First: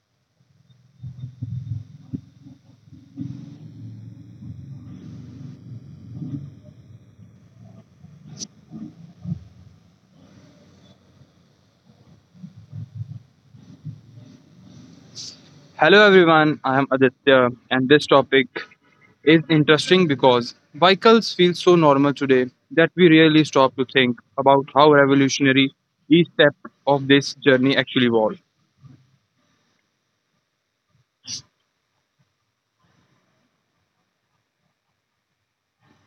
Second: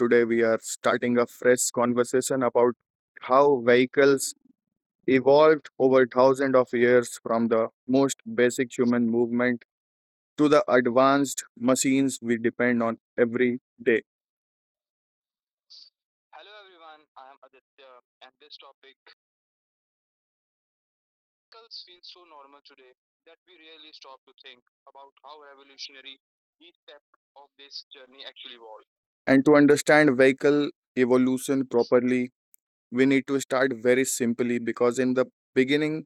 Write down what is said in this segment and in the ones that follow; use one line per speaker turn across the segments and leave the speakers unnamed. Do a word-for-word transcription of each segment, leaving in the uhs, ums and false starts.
today we are starting a fresh conversation about how vehicles evolved over thousands of years from the most basic human movement to the advanced machines we depend on every day.
Hello everyone, I am Aditya and this topic is interesting because vehicles feel so normal today that we rarely stop to think about how revolutionary each step of this journey actually was.
And to understand vehicle evolution properly, we need to start very simply because in the beginning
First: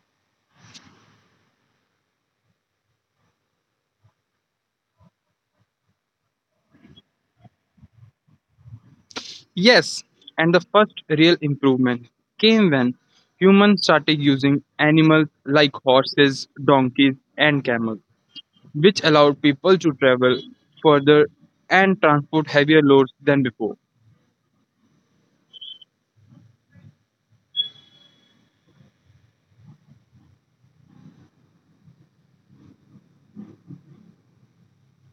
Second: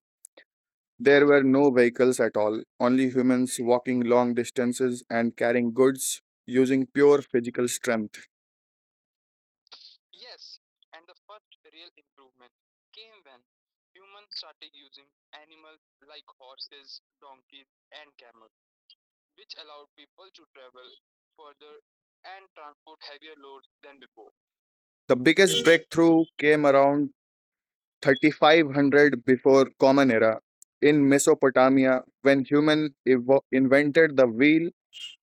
there were no vehicles at all, only humans walking long distances and carrying goods using pure physical strength.
Yes, and the first real improvement came when humans started using animals like horses, donkeys and camels, which allowed people to travel further and transport heavier loads than before.
The biggest breakthrough came around thirty-five hundred before Common Era in Mesopotamia when human evo- invented the wheel,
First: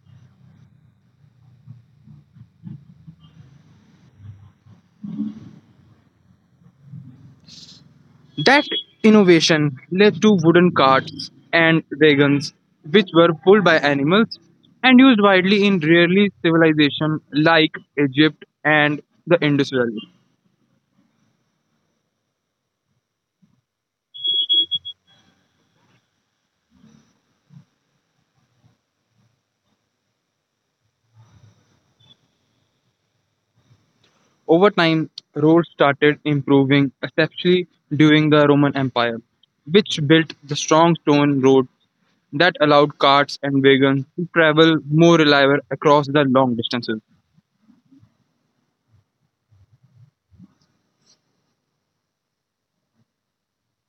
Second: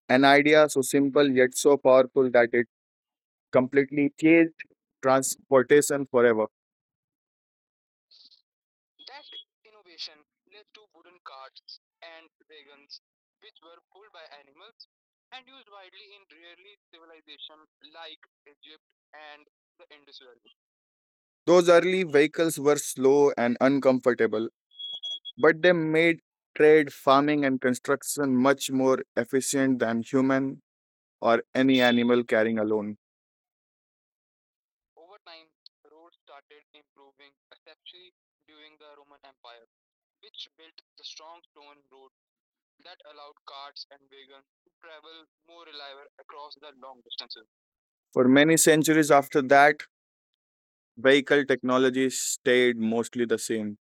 an idea so simple yet so powerful that it completely changed transportation forever.
That innovation led to wooden carts and wagons, which were pulled by animals and used widely in rarely civilization like Egypt and the Indus Valley.
Those early vehicles were slow and uncomfortable, but they made trade, farming, and construction much more efficient than human or any animal carrying alone.
Over time, roads started improving, especially during the Roman Empire, which built the strong stone road that allowed carts and wagons to travel more reliably across the long distances.
For many centuries after that, vehicle technology stayed mostly the same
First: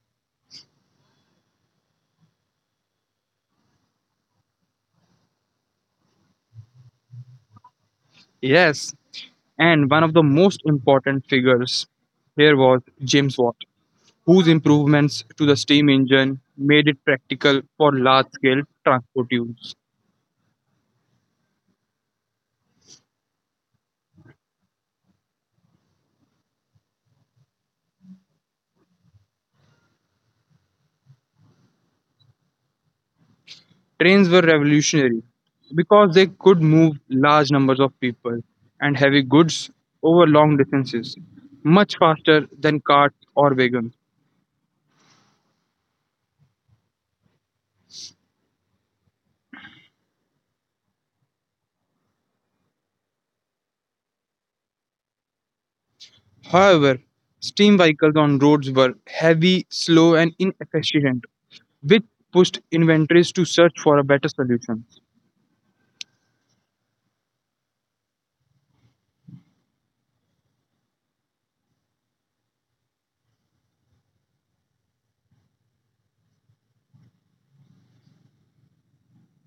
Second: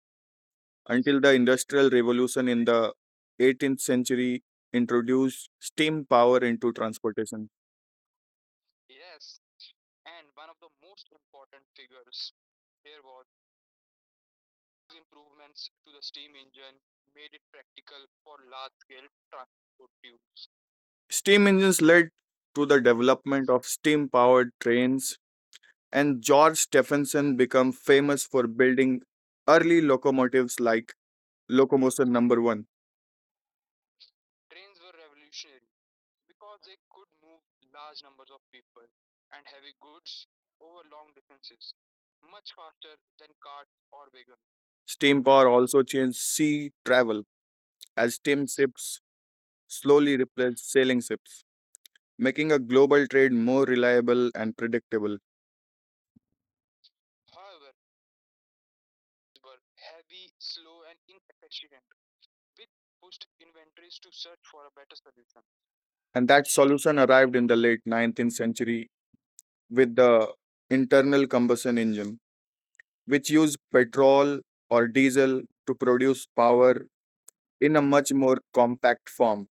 until the Industrial Revolution in the eighteenth century introduced steam power into transportation.
Yes, and one of the most important figures here was James Watt, whose improvements to the steam engine made it practical for large scale transport use.
Steam engines led to the development of steam powered trains, and George Stephenson became famous for building early locomotives like Locomotion Number One.
Trains were revolutionary because they could move large numbers of people and heavy goods over long distances much faster than carts or wagons.
Steam power also changed sea travel as steam ships slowly replaced sailing ships making a global trade more reliable and predictable.
However, steam vehicles on roads were heavy, slow, and inefficient, which pushed inventories to search for a better solution.
And that solution arrived in the late nineteenth century with the internal combustion engine, which used petrol or diesel to produce power in a much more compact form.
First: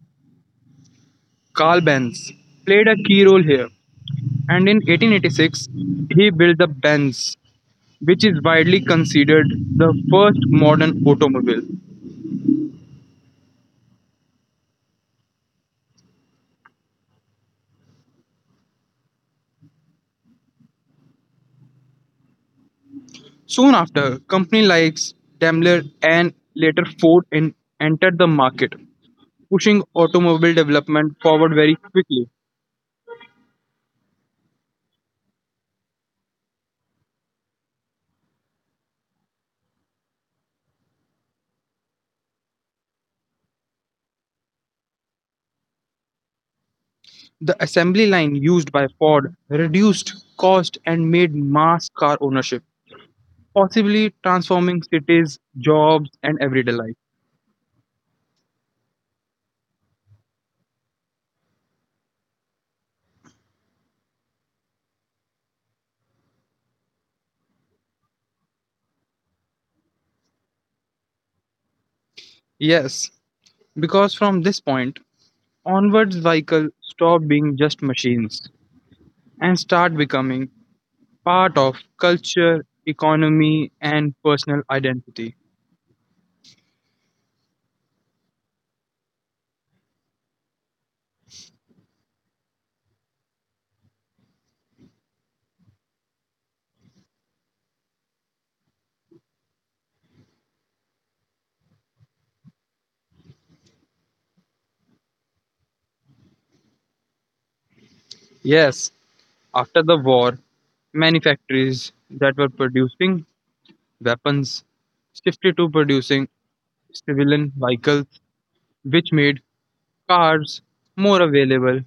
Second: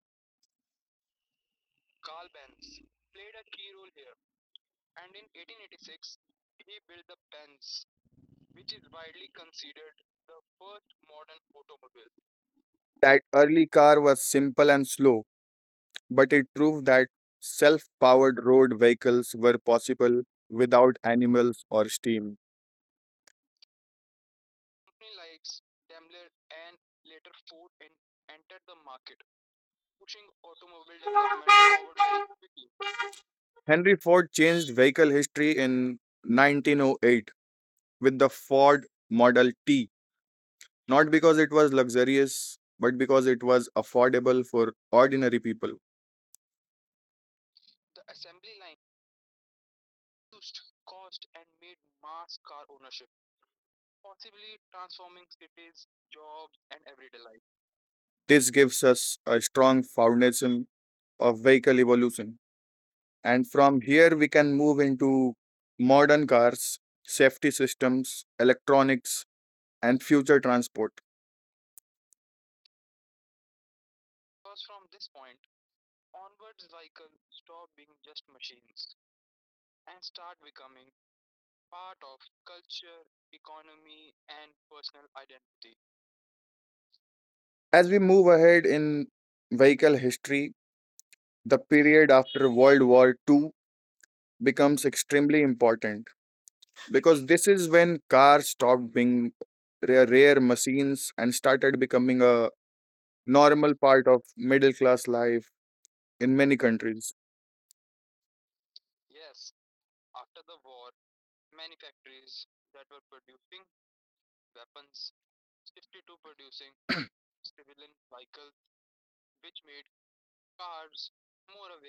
Carl Benz played a key role here, and in eighteen eighty-six he built the Benz, which is widely considered the first modern automobile.
That early car was simple and slow, but it proved that self powered road vehicles were possible without animals or steam.
Soon after, companies like Daimler and later Ford en- entered the market, pushing automobile development forward very quickly.
Henry Ford changed vehicle history in nineteen oh eight with the Ford Model T. Not because it was luxurious, but because it was affordable for ordinary people.
The assembly line used by Ford reduced cost and made mass car ownership, possibly transforming cities, jobs, and everyday life.
This gives us a strong foundation of vehicle evolution. And from here, we can move into modern cars, safety systems, electronics, and future transport.
Yes, because from this point onwards, vehicles stop being just machines and start becoming part of culture, economy, and personal identity.
As we move ahead in vehicle history, the period after World War Two becomes extremely important because this is when cars stopped being rare, rare machines and started becoming a normal part of middle class life in many countries.
Yes, after the war, many factories that were producing weapons shifted to producing civilian vehicles which made cars more available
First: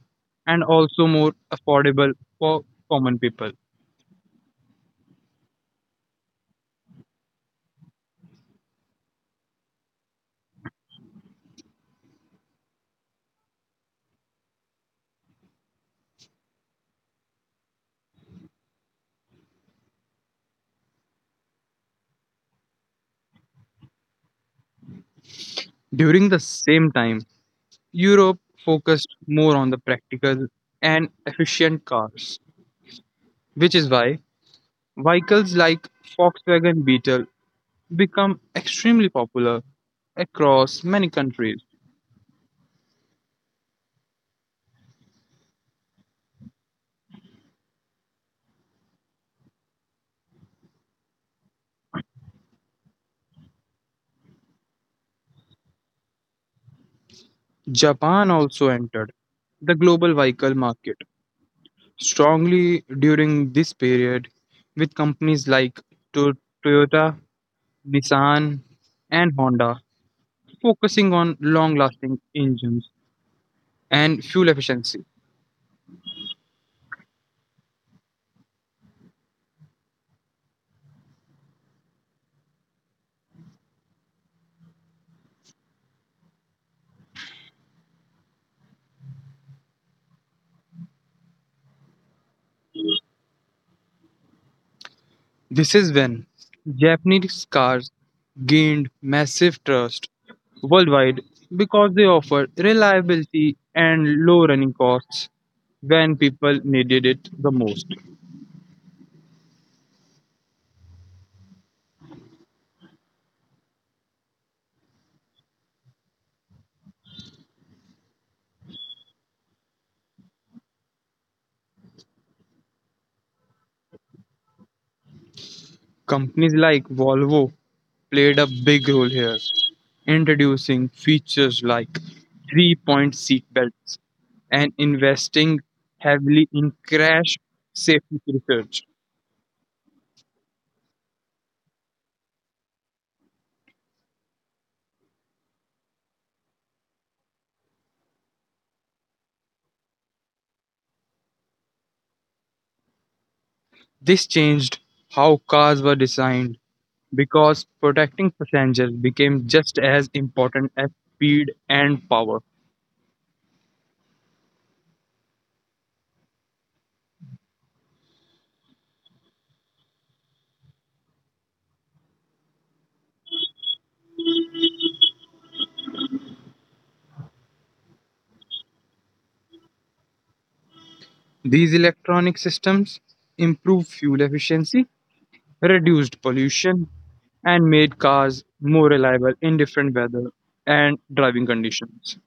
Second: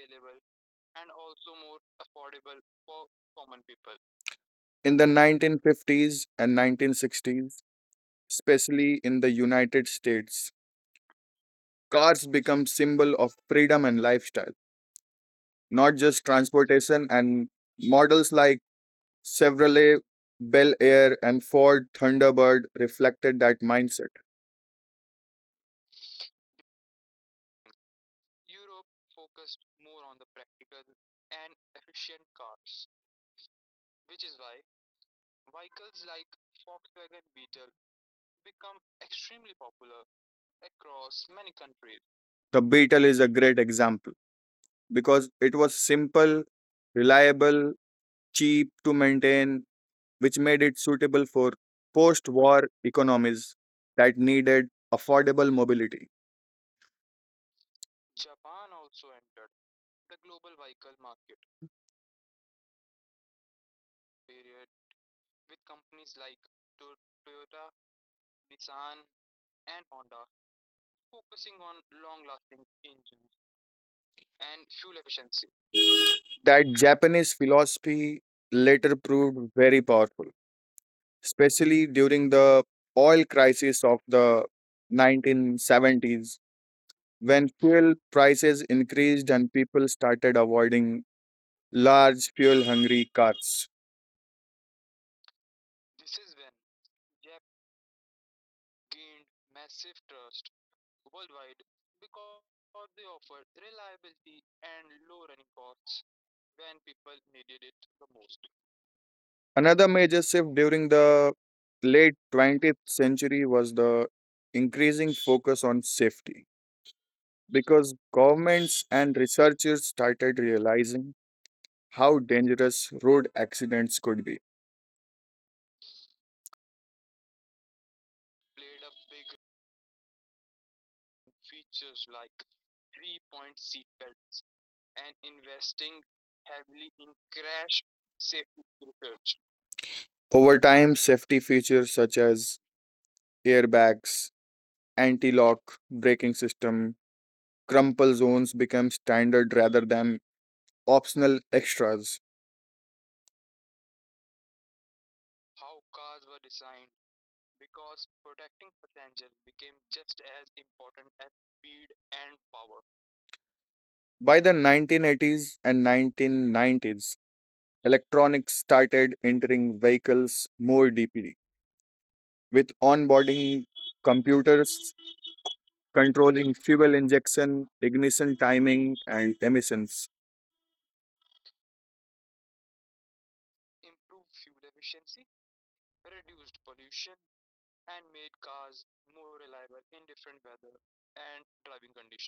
and also more affordable for common people.
In the nineteen fifties and nineteen sixties, especially in the United States, cars become symbol of freedom and lifestyle, not just transportation and models like Chevrolet Bel Air and Ford Thunderbird reflected that mindset.
During the same time, Europe focused more on the practical and efficient cars, which is why vehicles like Volkswagen Beetle become extremely popular across many countries.
The Beetle is a great example. Because it was simple, reliable, cheap to maintain, which made it suitable for post war economies that needed affordable mobility.
Japan also entered the global vehicle market strongly during this period with companies like To- Toyota, Nissan, and Honda, focusing on long lasting engines and fuel efficiency.
That Japanese philosophy later proved very powerful, especially during the oil crisis of the nineteen seventies, when fuel prices increased and people started avoiding large fuel hungry cars.
This is when Japanese cars gained massive trust worldwide because they offered reliability and low running costs when people needed it the most.
Another major shift during the late twentieth century was the increasing focus on safety because governments and researchers started realizing how dangerous road accidents could be.
Companies like Volvo played a big role here, introducing features like three point seat belts and investing heavily in crash safety research.
Over time, safety features such as airbags, anti lock braking system, crumple zones became standard rather than optional extras.
This changed how cars were designed because protecting passengers became just as important as speed and power.
By the nineteen eighties and nineteen nineties, electronics started entering vehicles more deeply, with onboarding computers controlling fuel injection, ignition timing, and emissions.
These electronic systems improve fuel efficiency reduced pollution, and made cars more reliable in different weather and driving conditions.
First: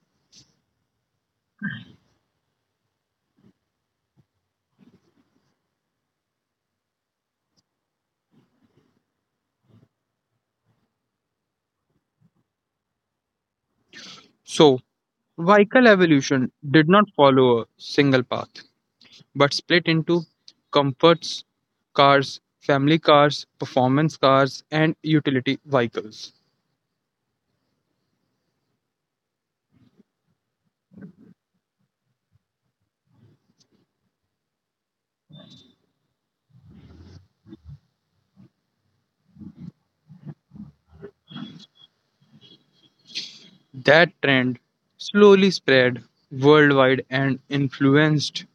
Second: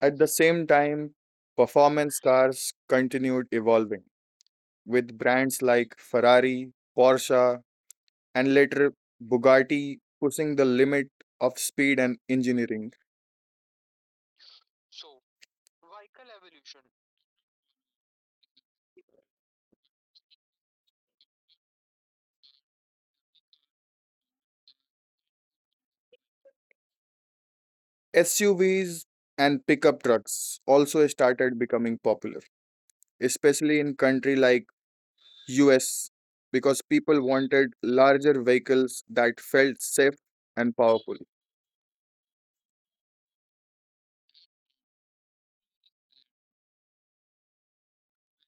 At the same time, performance cars continued evolving, with brands like Ferrari, Porsche, and later Bugatti pushing the limit of speed and engineering.
So, vehicle evolution did not follow a single path but split into comforts cars, family cars, performance cars, and utility vehicles.
S U Vs and pickup trucks also started becoming popular, especially in country like U S because people wanted larger vehicles that felt safe and powerful.
That trend slowly spread worldwide and influenced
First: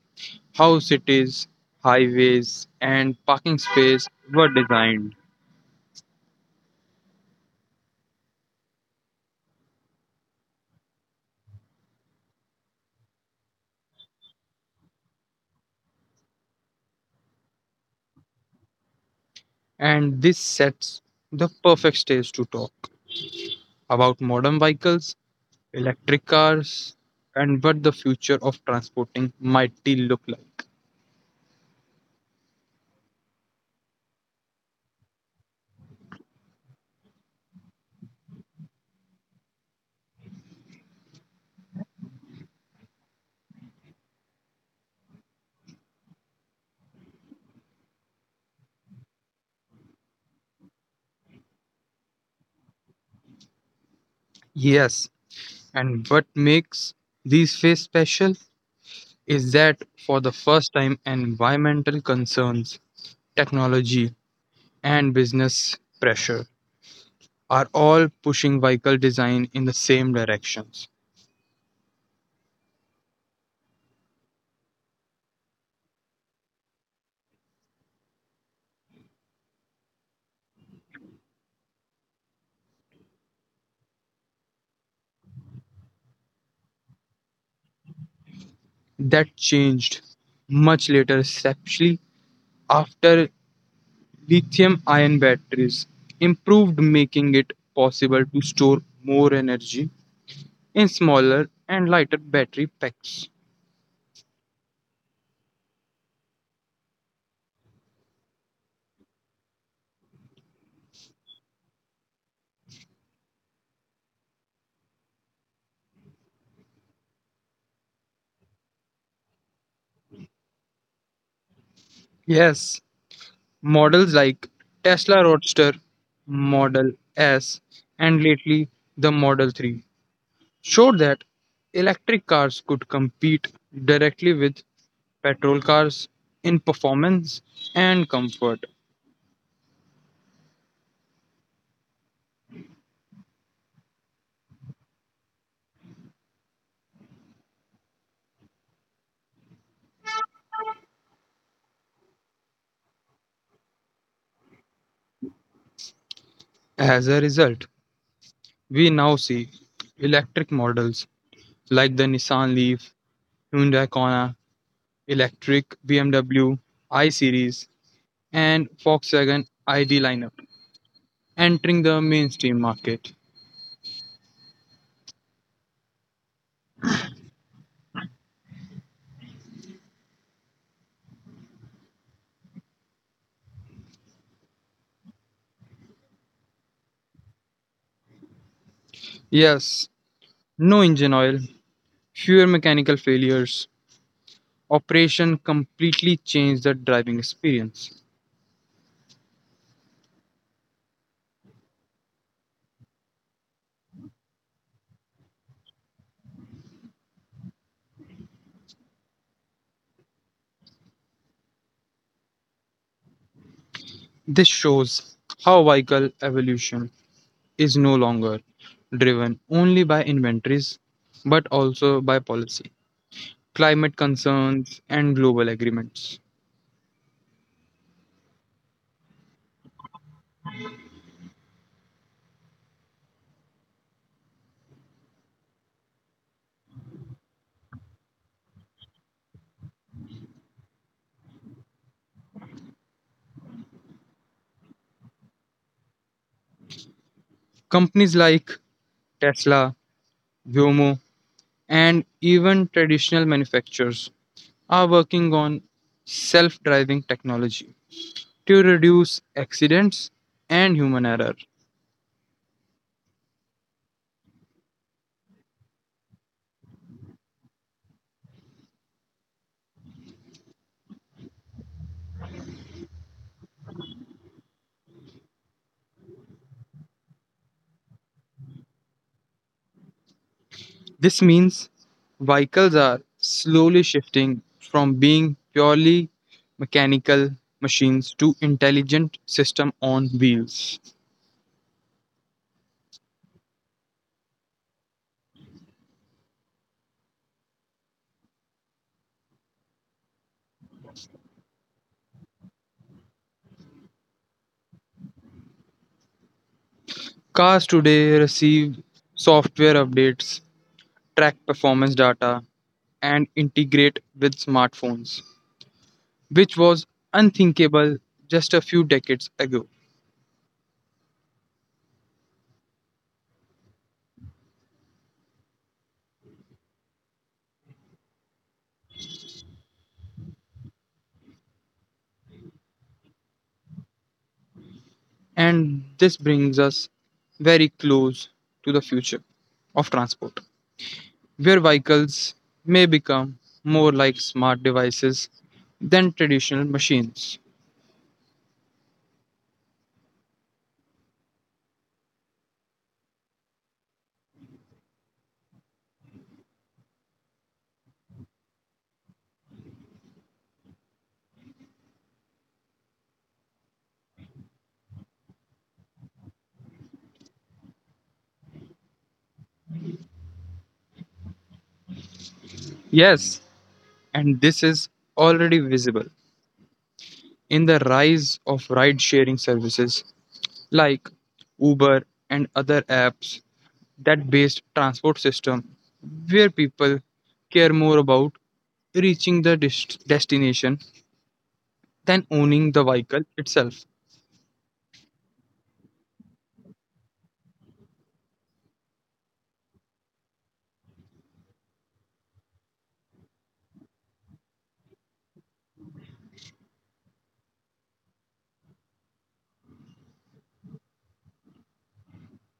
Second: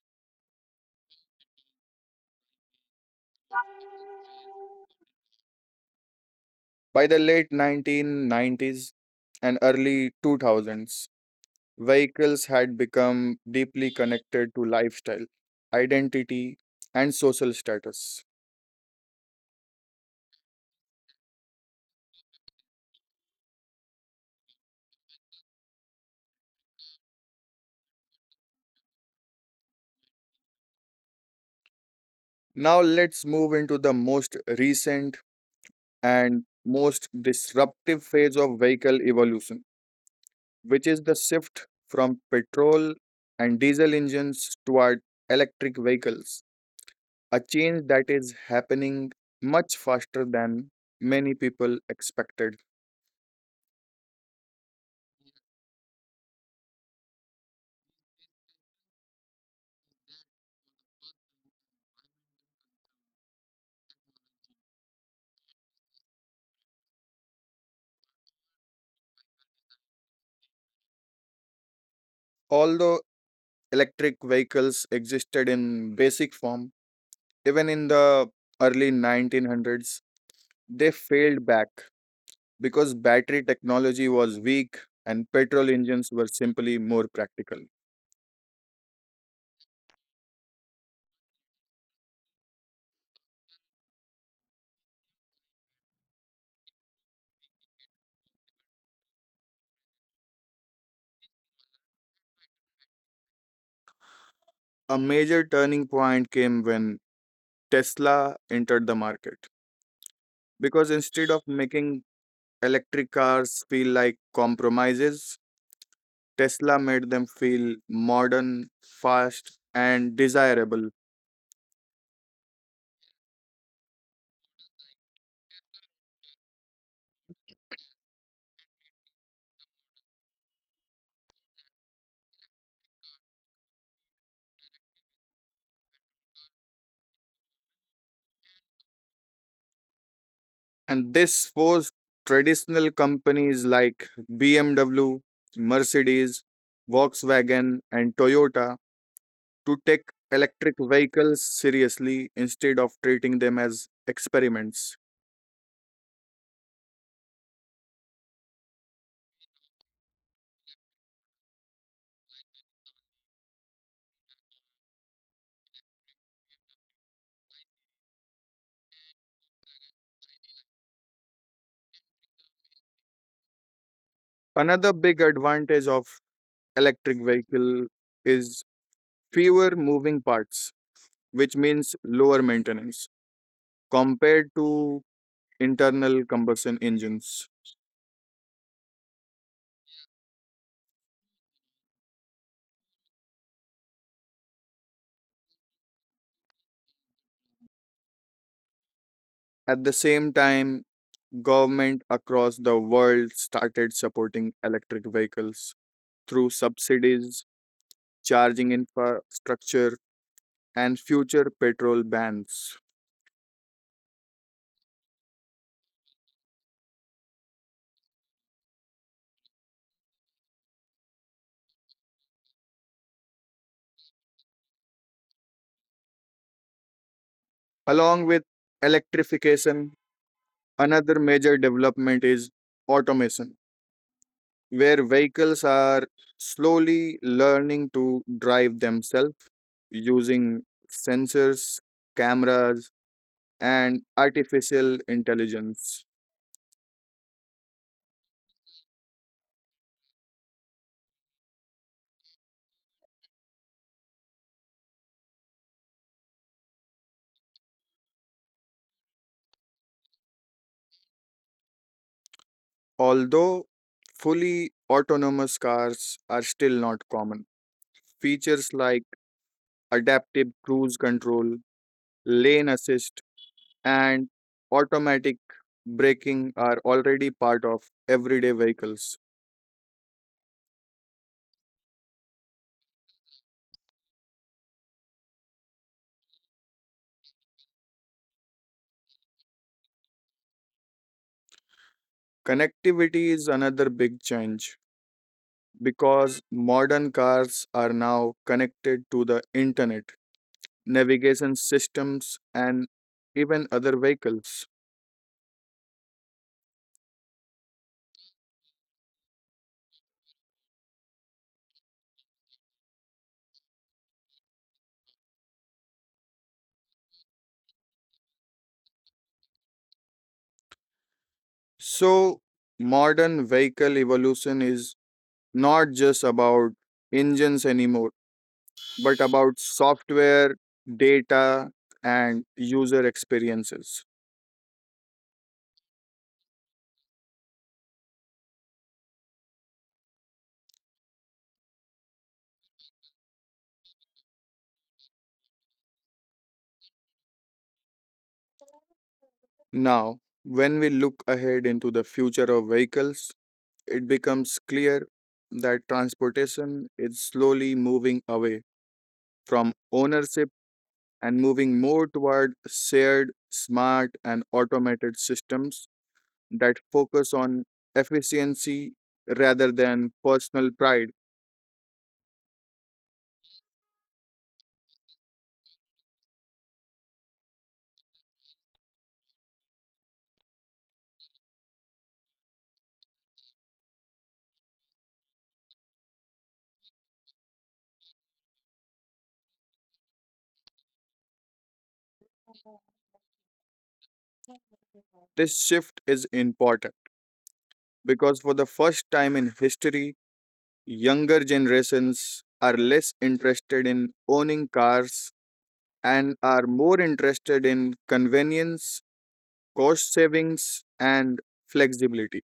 how cities, highways, and parking space were designed.
By the late nineteen nineties and early two thousands, vehicles had become deeply connected to lifestyle, identity, and social status.
And this sets the perfect stage to talk about modern vehicles, electric cars, and what the future of transporting might look like.
Now let's move into the most recent and most disruptive phase of vehicle evolution, which is the shift from petrol and diesel engines toward electric vehicles a change that is happening much faster than many people expected.
Yes, and what makes these phase special is that for the first time, environmental concerns, technology, and business pressure are all pushing vehicle design in the same directions.
Although electric vehicles existed in basic form, even in the early nineteen hundreds, they failed back because battery technology was weak and petrol engines were simply more practical.
That changed much later, especially after Lithium-ion batteries improved making it possible to store more energy in smaller and lighter battery packs.
A major turning point came when Tesla entered the market because instead of making electric cars feel like compromises Tesla made them feel modern, fast, and desirable.
Yes, models like Tesla Roadster, Model S, and lately the Model three showed that electric cars could compete directly with petrol cars in performance and comfort.
And this forced traditional companies like B M W, Mercedes, Volkswagen, and Toyota to take electric vehicles seriously instead of treating them as experiments.
As a result, we now see electric models like the Nissan Leaf, Hyundai Kona, electric B M W I Series, and Volkswagen I D lineup entering the mainstream market.
Another big advantage of electric vehicle is fewer moving parts, which means lower maintenance compared to internal combustion engines.
Yes, no engine oil, fewer mechanical failures, operation completely changed the driving experience.
At the same time, government across the world started supporting electric vehicles through subsidies, charging infrastructure, and future petrol bans.
This shows how vehicle evolution is no longer driven only by inventories but also by policy, climate concerns, and global agreements.
Along with electrification, another major development is automation, where vehicles are slowly learning to drive themselves using sensors, cameras, and artificial intelligence.
Companies like Tesla, Viomo, and even traditional manufacturers are working on self driving technology to reduce accidents and human error.
Although fully autonomous cars are still not common, features like adaptive cruise control, lane assist, and automatic braking are already part of everyday vehicles.
This means vehicles are slowly shifting from being purely mechanical machines to intelligent system on wheels.
Connectivity is another big change because modern cars are now connected to the internet, navigation systems, and even other vehicles.
Cars today receive software updates, track performance data, and integrate with smartphones, which was unthinkable just a few decades ago.
So, modern vehicle evolution is not just about engines anymore, but about software, data, and user experiences.
And this brings us very close to the future of transport, where vehicles may become more like smart devices than traditional machines.
Now, when we look ahead into the future of vehicles, it becomes clear that transportation is slowly moving away from ownership and moving more toward shared, smart, and automated systems that focus on efficiency rather than personal pride.
Yes, and this is already visible in the rise of ride sharing services like Uber and other apps that based transport system where people care more about reaching the dest- destination than owning the vehicle itself.
This shift is important because for the first time in history, younger generations are less interested in owning cars and are more interested in convenience, cost savings, and flexibility.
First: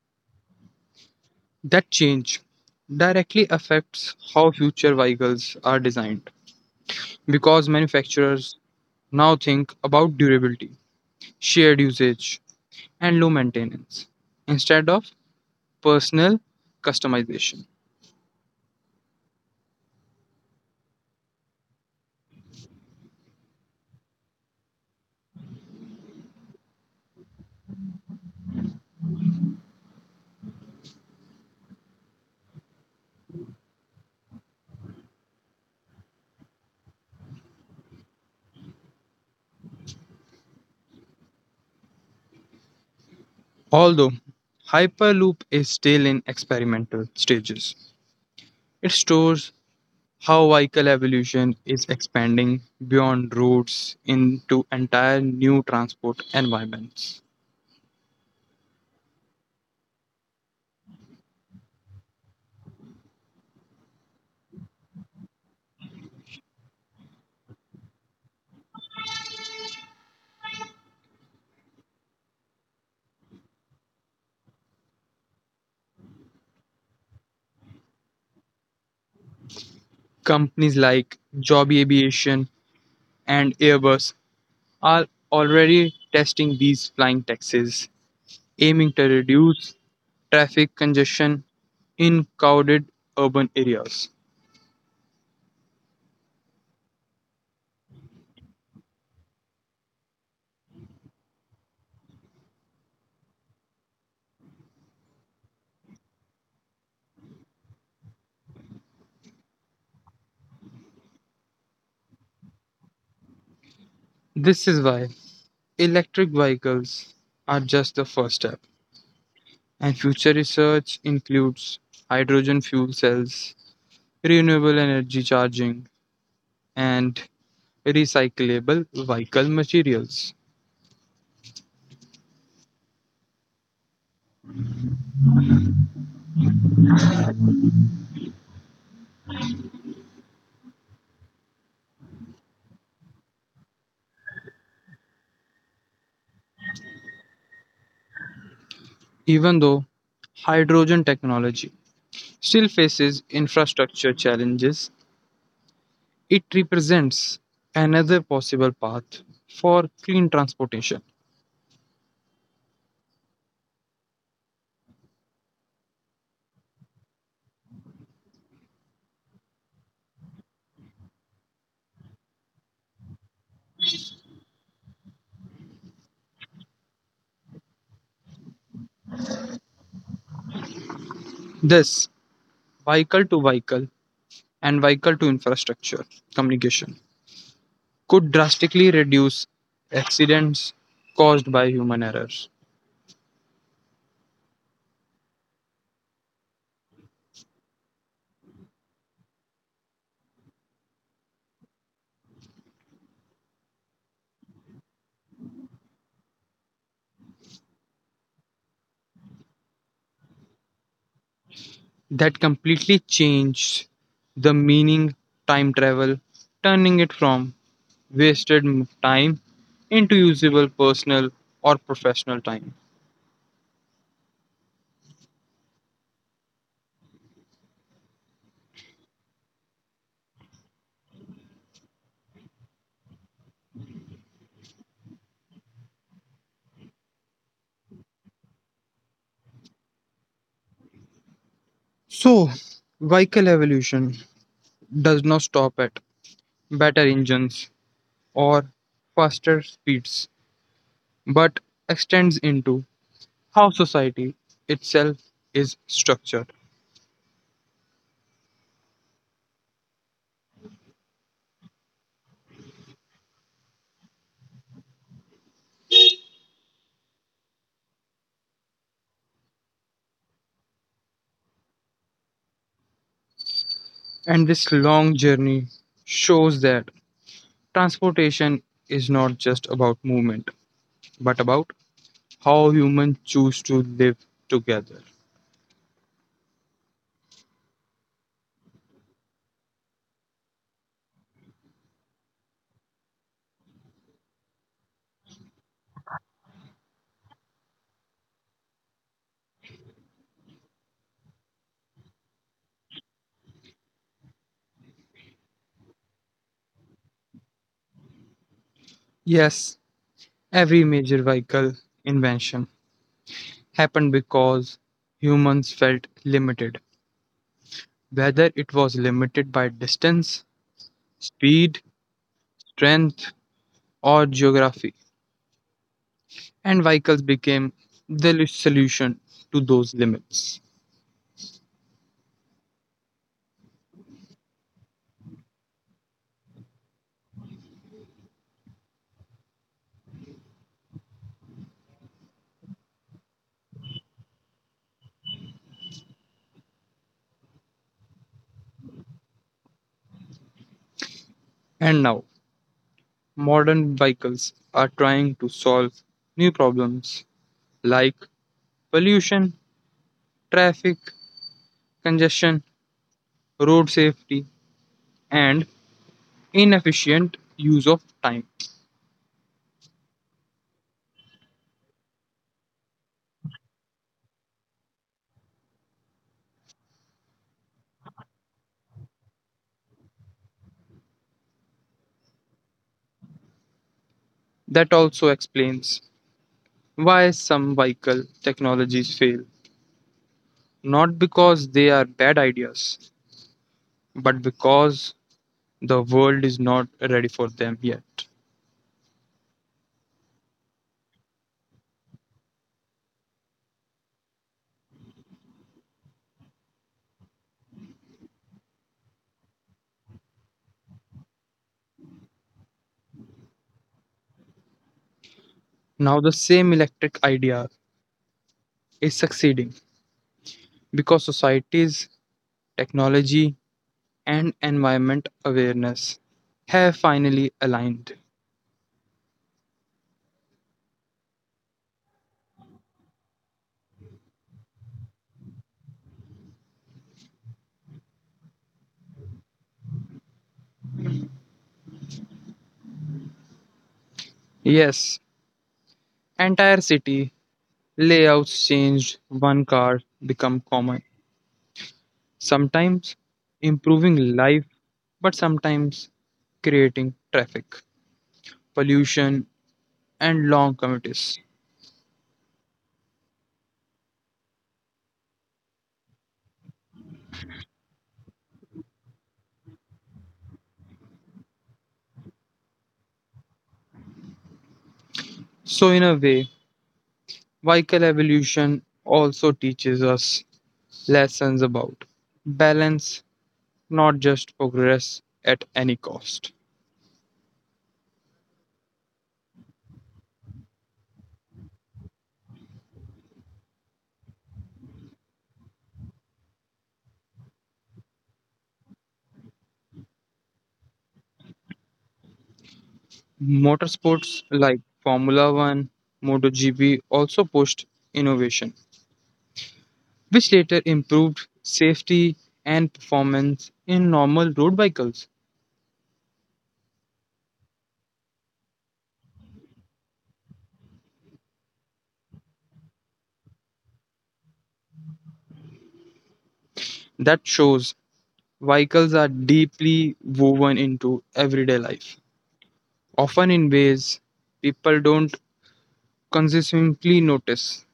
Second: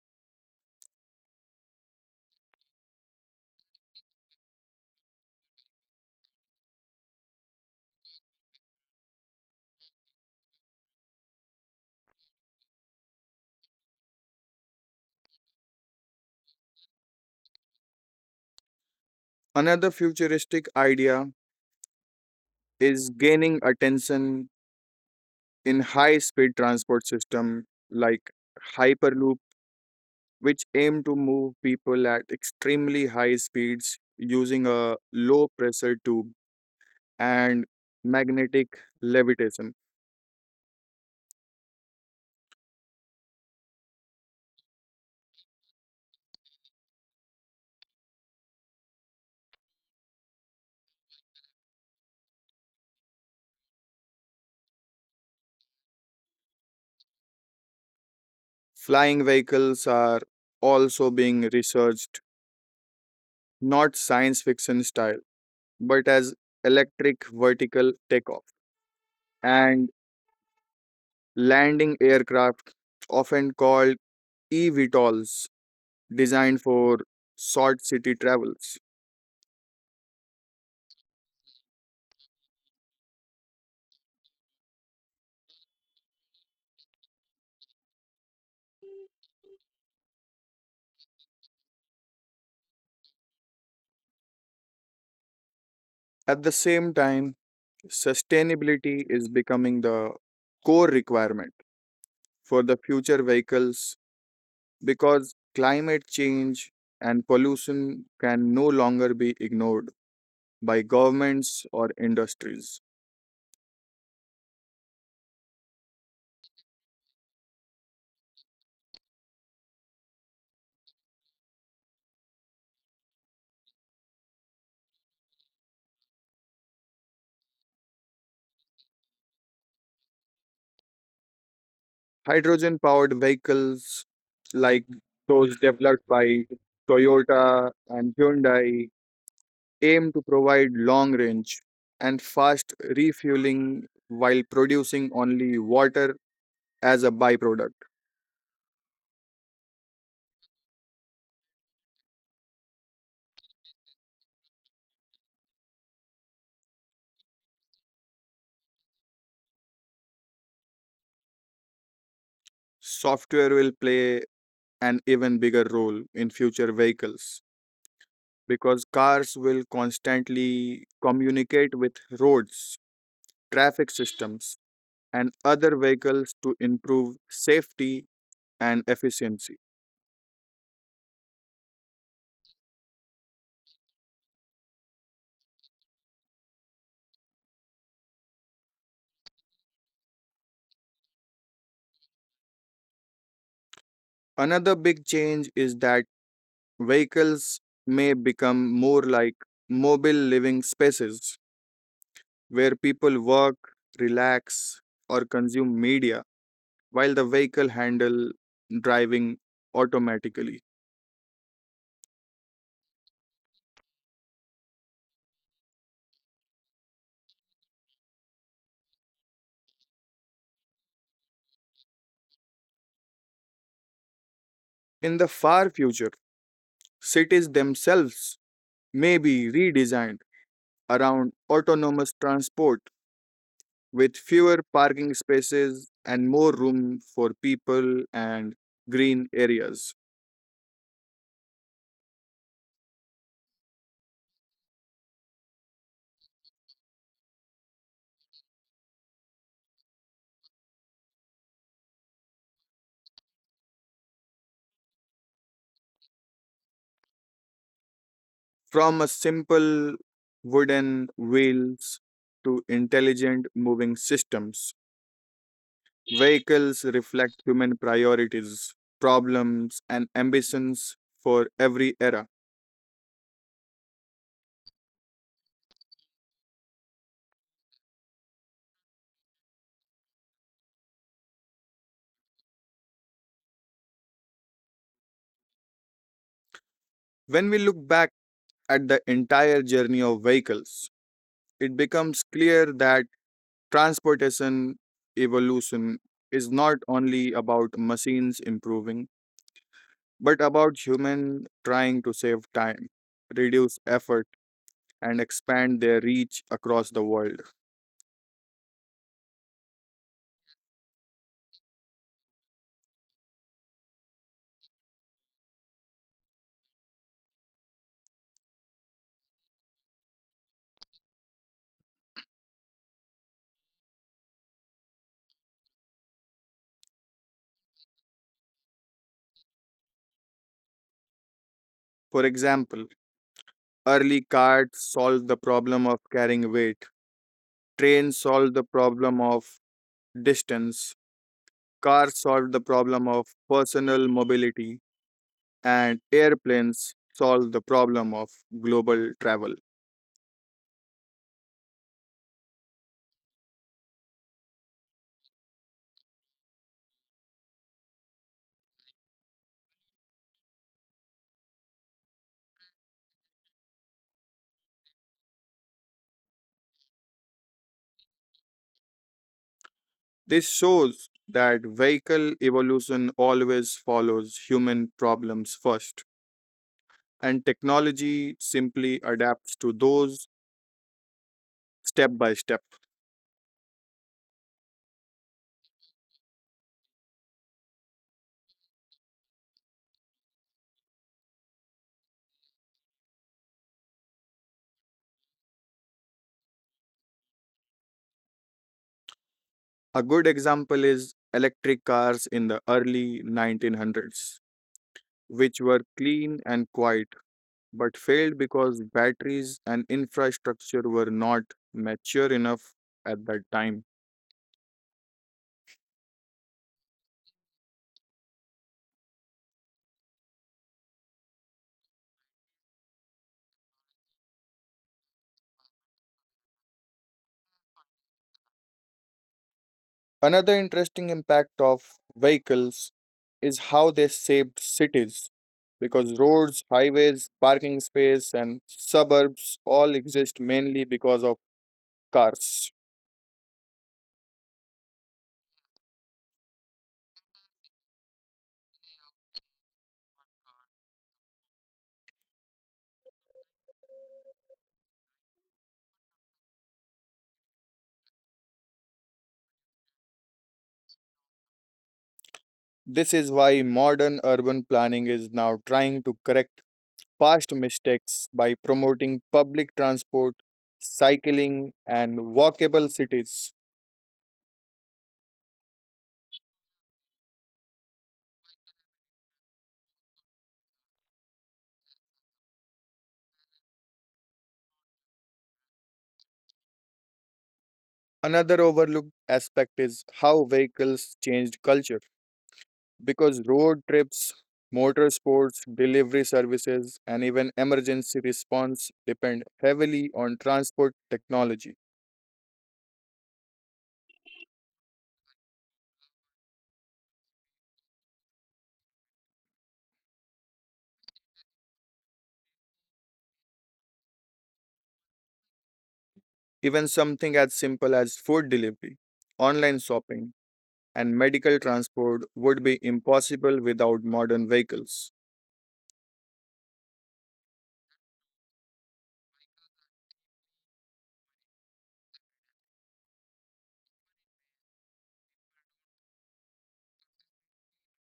That change directly affects how future vehicles are designed because manufacturers now think about durability, shared usage, and low maintenance instead of personal customization.
Another futuristic idea is gaining attention in high speed transport system like hyperloop which aim to move people at extremely high speeds using a low pressure tube and magnetic levitation.
Although Hyperloop is still in experimental stages, it stores how vehicle evolution is expanding beyond roads into entire new transport environments.
Flying vehicles are also being researched, not science fiction style, but as electric vertical takeoff and landing aircraft, often called eVTOLs, designed for short city travels.
Companies like Joby Aviation and Airbus are already testing these flying taxis, aiming to reduce traffic congestion in crowded urban areas.
At the same time, sustainability is becoming the core requirement for the future vehicles because climate change and pollution can no longer be ignored by governments or industries.
This is why electric vehicles are just the first step. And future research includes hydrogen fuel cells, renewable energy charging, and recyclable vehicle materials.
Hydrogen powered vehicles like those developed by Toyota and Hyundai aim to provide long range and fast refueling while producing only water as a byproduct.
Even though hydrogen technology still faces infrastructure challenges, it represents another possible path for clean transportation.
Software will play an even bigger role in future vehicles because cars will constantly communicate with roads, traffic systems, and other vehicles to improve safety and efficiency.
This vehicle to vehicle and vehicle to infrastructure communication could drastically reduce accidents caused by human errors.
Another big change is that vehicles may become more like mobile living spaces where people work, relax, or consume media while the vehicle handle driving automatically.
That completely changed the meaning time travel, turning it from wasted m- time into usable personal or professional time.
In the far future, cities themselves may be redesigned around autonomous transport with fewer parking spaces and more room for people and green areas.
So, vehicle evolution does not stop at better engines or faster speeds, but extends into how society itself is structured.
From a simple wooden wheels to intelligent moving systems, vehicles reflect human priorities, problems, and ambitions for every era.
And this long journey shows that transportation is not just about movement, but about how humans choose to live together.
When we look back at the entire journey of vehicles, it becomes clear that transportation evolution is not only about machines improving, but about human trying to save time, reduce effort, and expand their reach across the world.
Yes, every major vehicle invention happened because humans felt limited, whether it was limited by distance, speed, strength, or geography, and vehicles became the l- solution to those limits.
For example, early carts solved the problem of carrying weight, trains solved the problem of distance, cars solved the problem of personal mobility, and airplanes solved the problem of global travel.
And now, modern vehicles are trying to solve new problems like pollution, traffic, congestion, road safety, and inefficient use of time.
This shows that vehicle evolution always follows human problems first, and technology simply adapts to those step by step.
That also explains why some vehicle technologies fail, not because they are bad ideas, but because the world is not ready for them yet.
A good example is electric cars in the early nineteen hundreds, which were clean and quiet but failed because batteries and infrastructure were not mature enough at that time.
Now, the same electric idea is succeeding because societies, technology, and environment awareness have finally aligned.
Another interesting impact of vehicles is how they shaped cities because roads, highways, parking space, and suburbs all exist mainly because of cars.
Yes, entire city layouts changed, one car become common, sometimes improving life, but sometimes creating traffic, pollution, and long commutes.
This is why modern urban planning is now trying to correct past mistakes by promoting public transport, cycling, and walkable cities.
So, in a way, vehicle evolution also teaches us lessons about balance, not just progress at any cost.
Another overlooked aspect is how vehicles changed culture because road trips, motorsports, delivery services, and even emergency response depend heavily on transport technology.
Motorsports like Formula One, moto G P also pushed innovation, which later improved safety and performance in normal road vehicles.
Even something as simple as food delivery, online shopping, and medical transport would be impossible without modern vehicles.
That shows vehicles are deeply woven into everyday life, often in ways people don't consistently notice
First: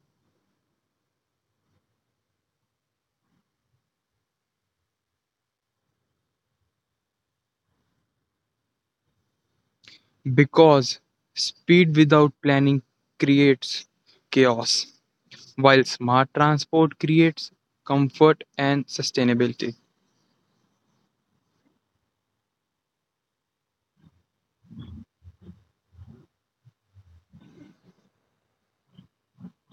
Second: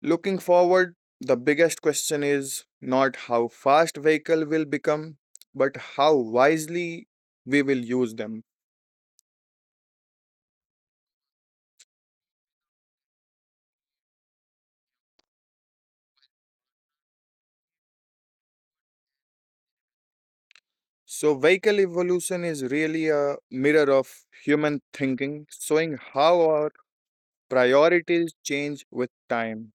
Looking forward, the biggest question is not how fast vehicle will become, but how wisely we will use them.
because speed without planning creates chaos, while smart transport creates comfort and sustainability.
So, vehicle evolution is really a mirror of human thinking, showing how our priorities change with time.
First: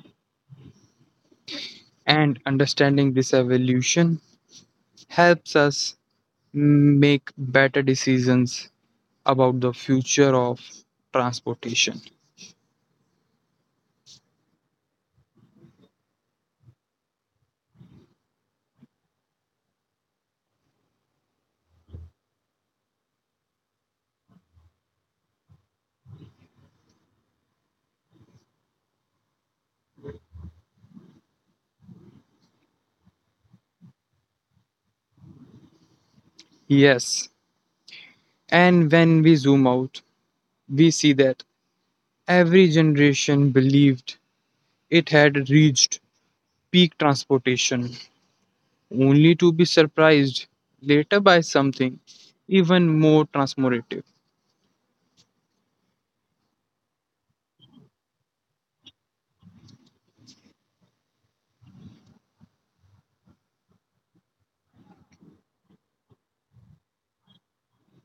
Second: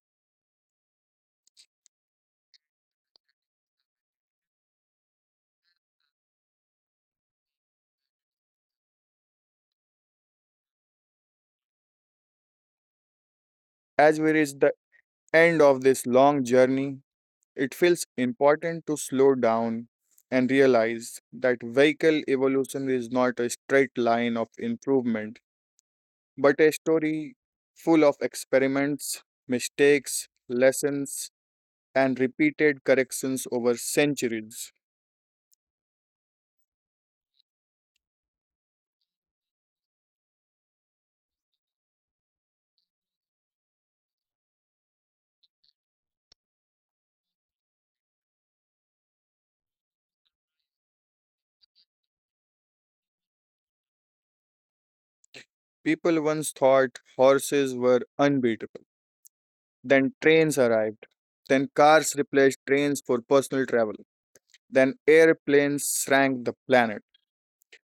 And understanding this evolution helps us make better decisions about the future of transportation.
As we reach the end of this long journey, it feels important to slow down and realize that vehicle evolution is not a straight line of improvement, but a story full of experiments, mistakes, lessons, and repeated corrections over centuries.
Yes, and when we zoom out, we see that every generation believed it had reached peak transportation, only to be surprised later by something even more transformative.
People once thought horses were unbeatable. Then trains arrived. Then cars replaced trains for personal travel. Then airplanes shrank the planet.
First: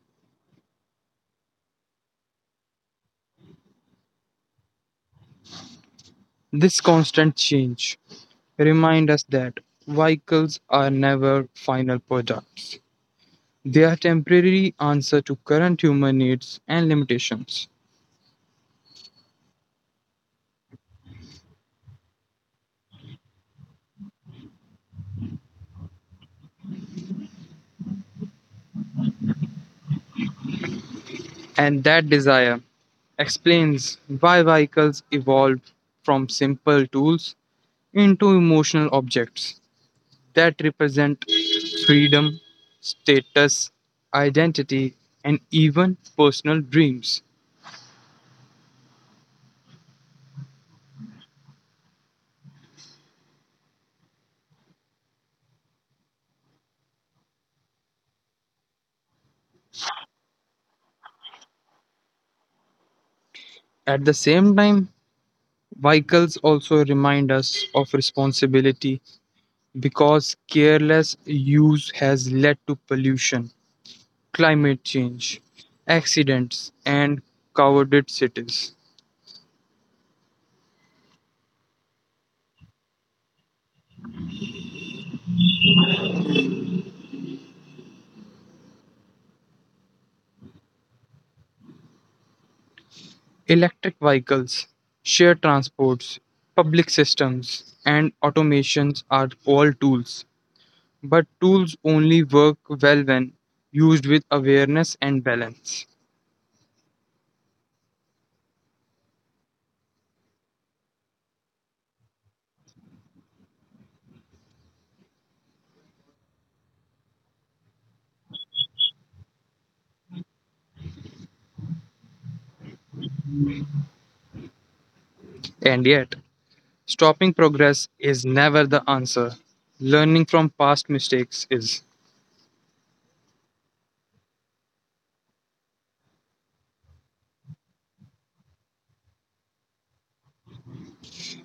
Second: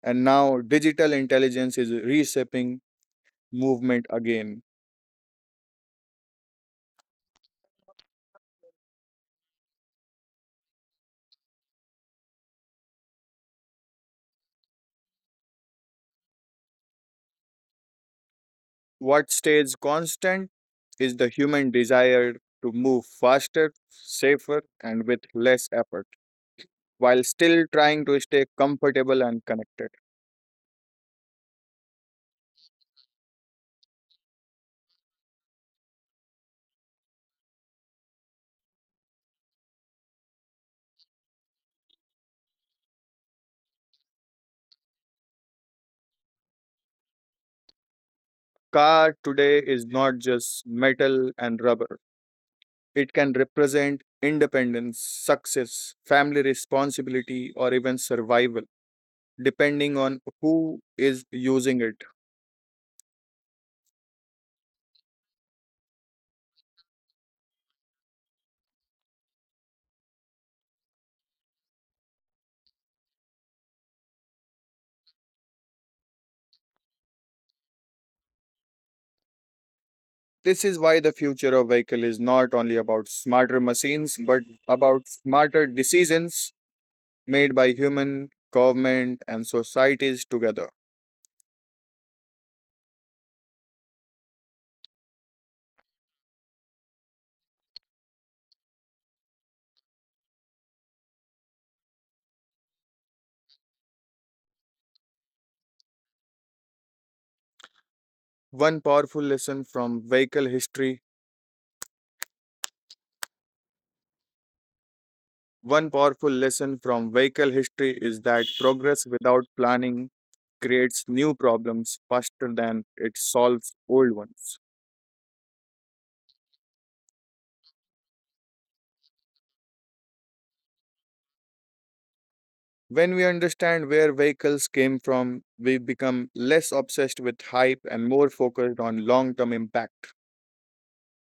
And now digital intelligence is reshaping movement again.
This constant change reminds us that vehicles are never final products. They are temporary answer to current human needs and limitations.
What stays constant is the human desire to move faster, safer, and with less effort, while still trying to stay comfortable and connected.
And that desire explains why vehicles evolved from simple tools into emotional objects that represent freedom, status, identity, and even personal dreams.
Car today is not just metal and rubber. It can represent independence, success, family responsibility, or even survival, depending on who is using it.
At the same time, vehicles also remind us of responsibility because careless use has led to pollution, climate change, accidents, and crowded cities.
This is why the future of vehicle is not only about smarter machines, but about smarter decisions made by human, government, and societies together.
Electric vehicles, shared transports, public systems, and automations are all tools, but tools only work well when used with awareness and balance.
One powerful lesson from vehicle history One powerful lesson from vehicle history is that progress without planning creates new problems faster than it solves old ones.
And yet, stopping progress is never the answer. Learning from past mistakes is.
When we understand where vehicles came from, we become less obsessed with hype and more focused on long term impact.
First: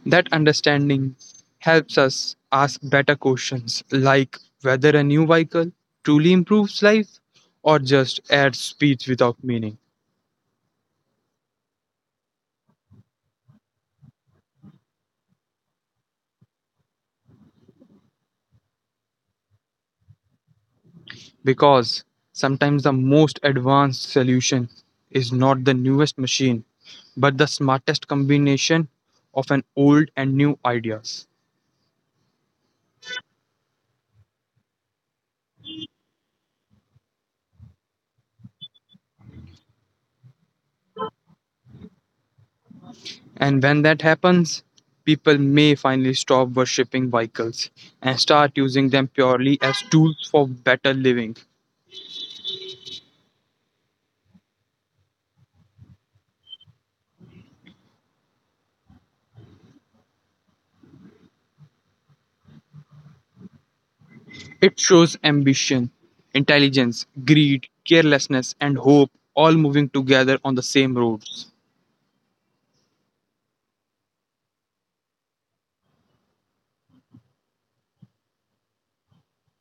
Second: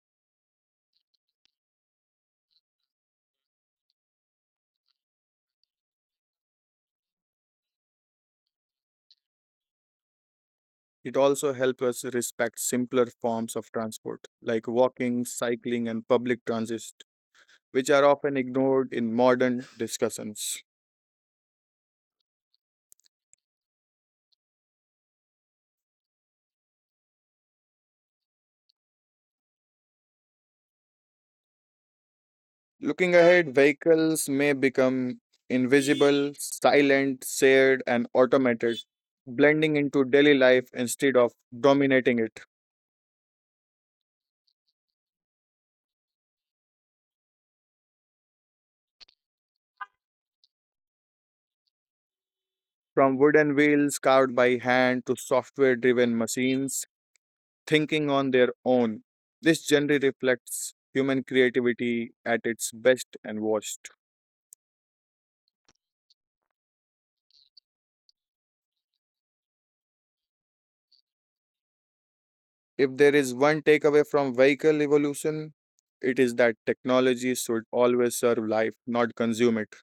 That understanding helps us ask better questions like whether a new vehicle truly improves life or just adds speed without meaning.
It also helps us respect simpler forms of transport, like walking, cycling, and public transit, which are often ignored in modern discussions.
Because sometimes the most advanced solution is not the newest machine, but the smartest combination of an old and new ideas.
Looking ahead, vehicles may become invisible, silent, shared, and automated, blending into daily life instead of dominating it.
And when that happens, people may finally stop worshipping vehicles and start using them purely as tools for better living.
From wooden wheels carved by hand to software driven machines thinking on their own, this generally reflects human creativity at its best and worst.
It shows ambition, intelligence, greed, carelessness, and hope all moving together on the same roads.
If there is one takeaway from vehicle evolution, it is that technology should always serve life, not consume it.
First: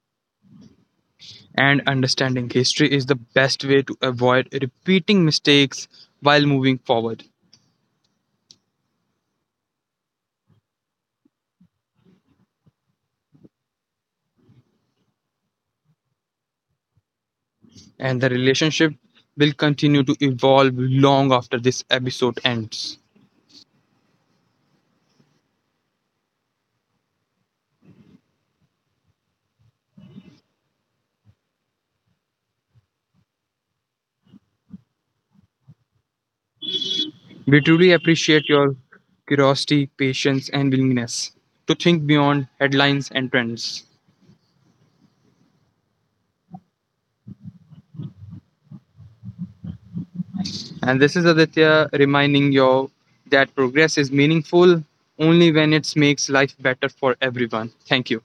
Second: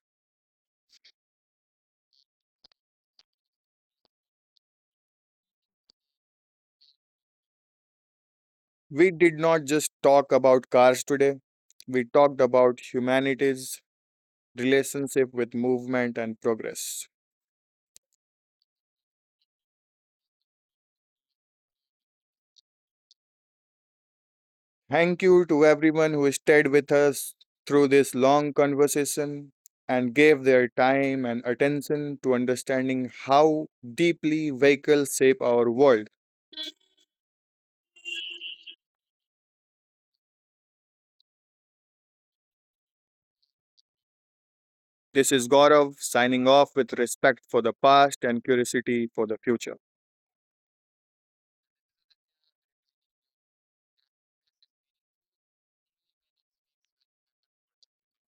And understanding history is the best way to avoid repeating mistakes while moving forward.
We did not just talk about cars today, we talked about humanity's relationship with movement and progress.
And the relationship will continue to evolve long after this episode ends.
Thank you to everyone who stayed with us through this long conversation and gave their time and attention to understanding how deeply vehicles shape our world.
We truly appreciate your curiosity, patience, and willingness to think beyond headlines and trends.
This is Gaurav signing off with respect for the past and curiosity for the future.
And this is Aditya reminding you that progress is meaningful only when it makes life better for everyone. Thank you.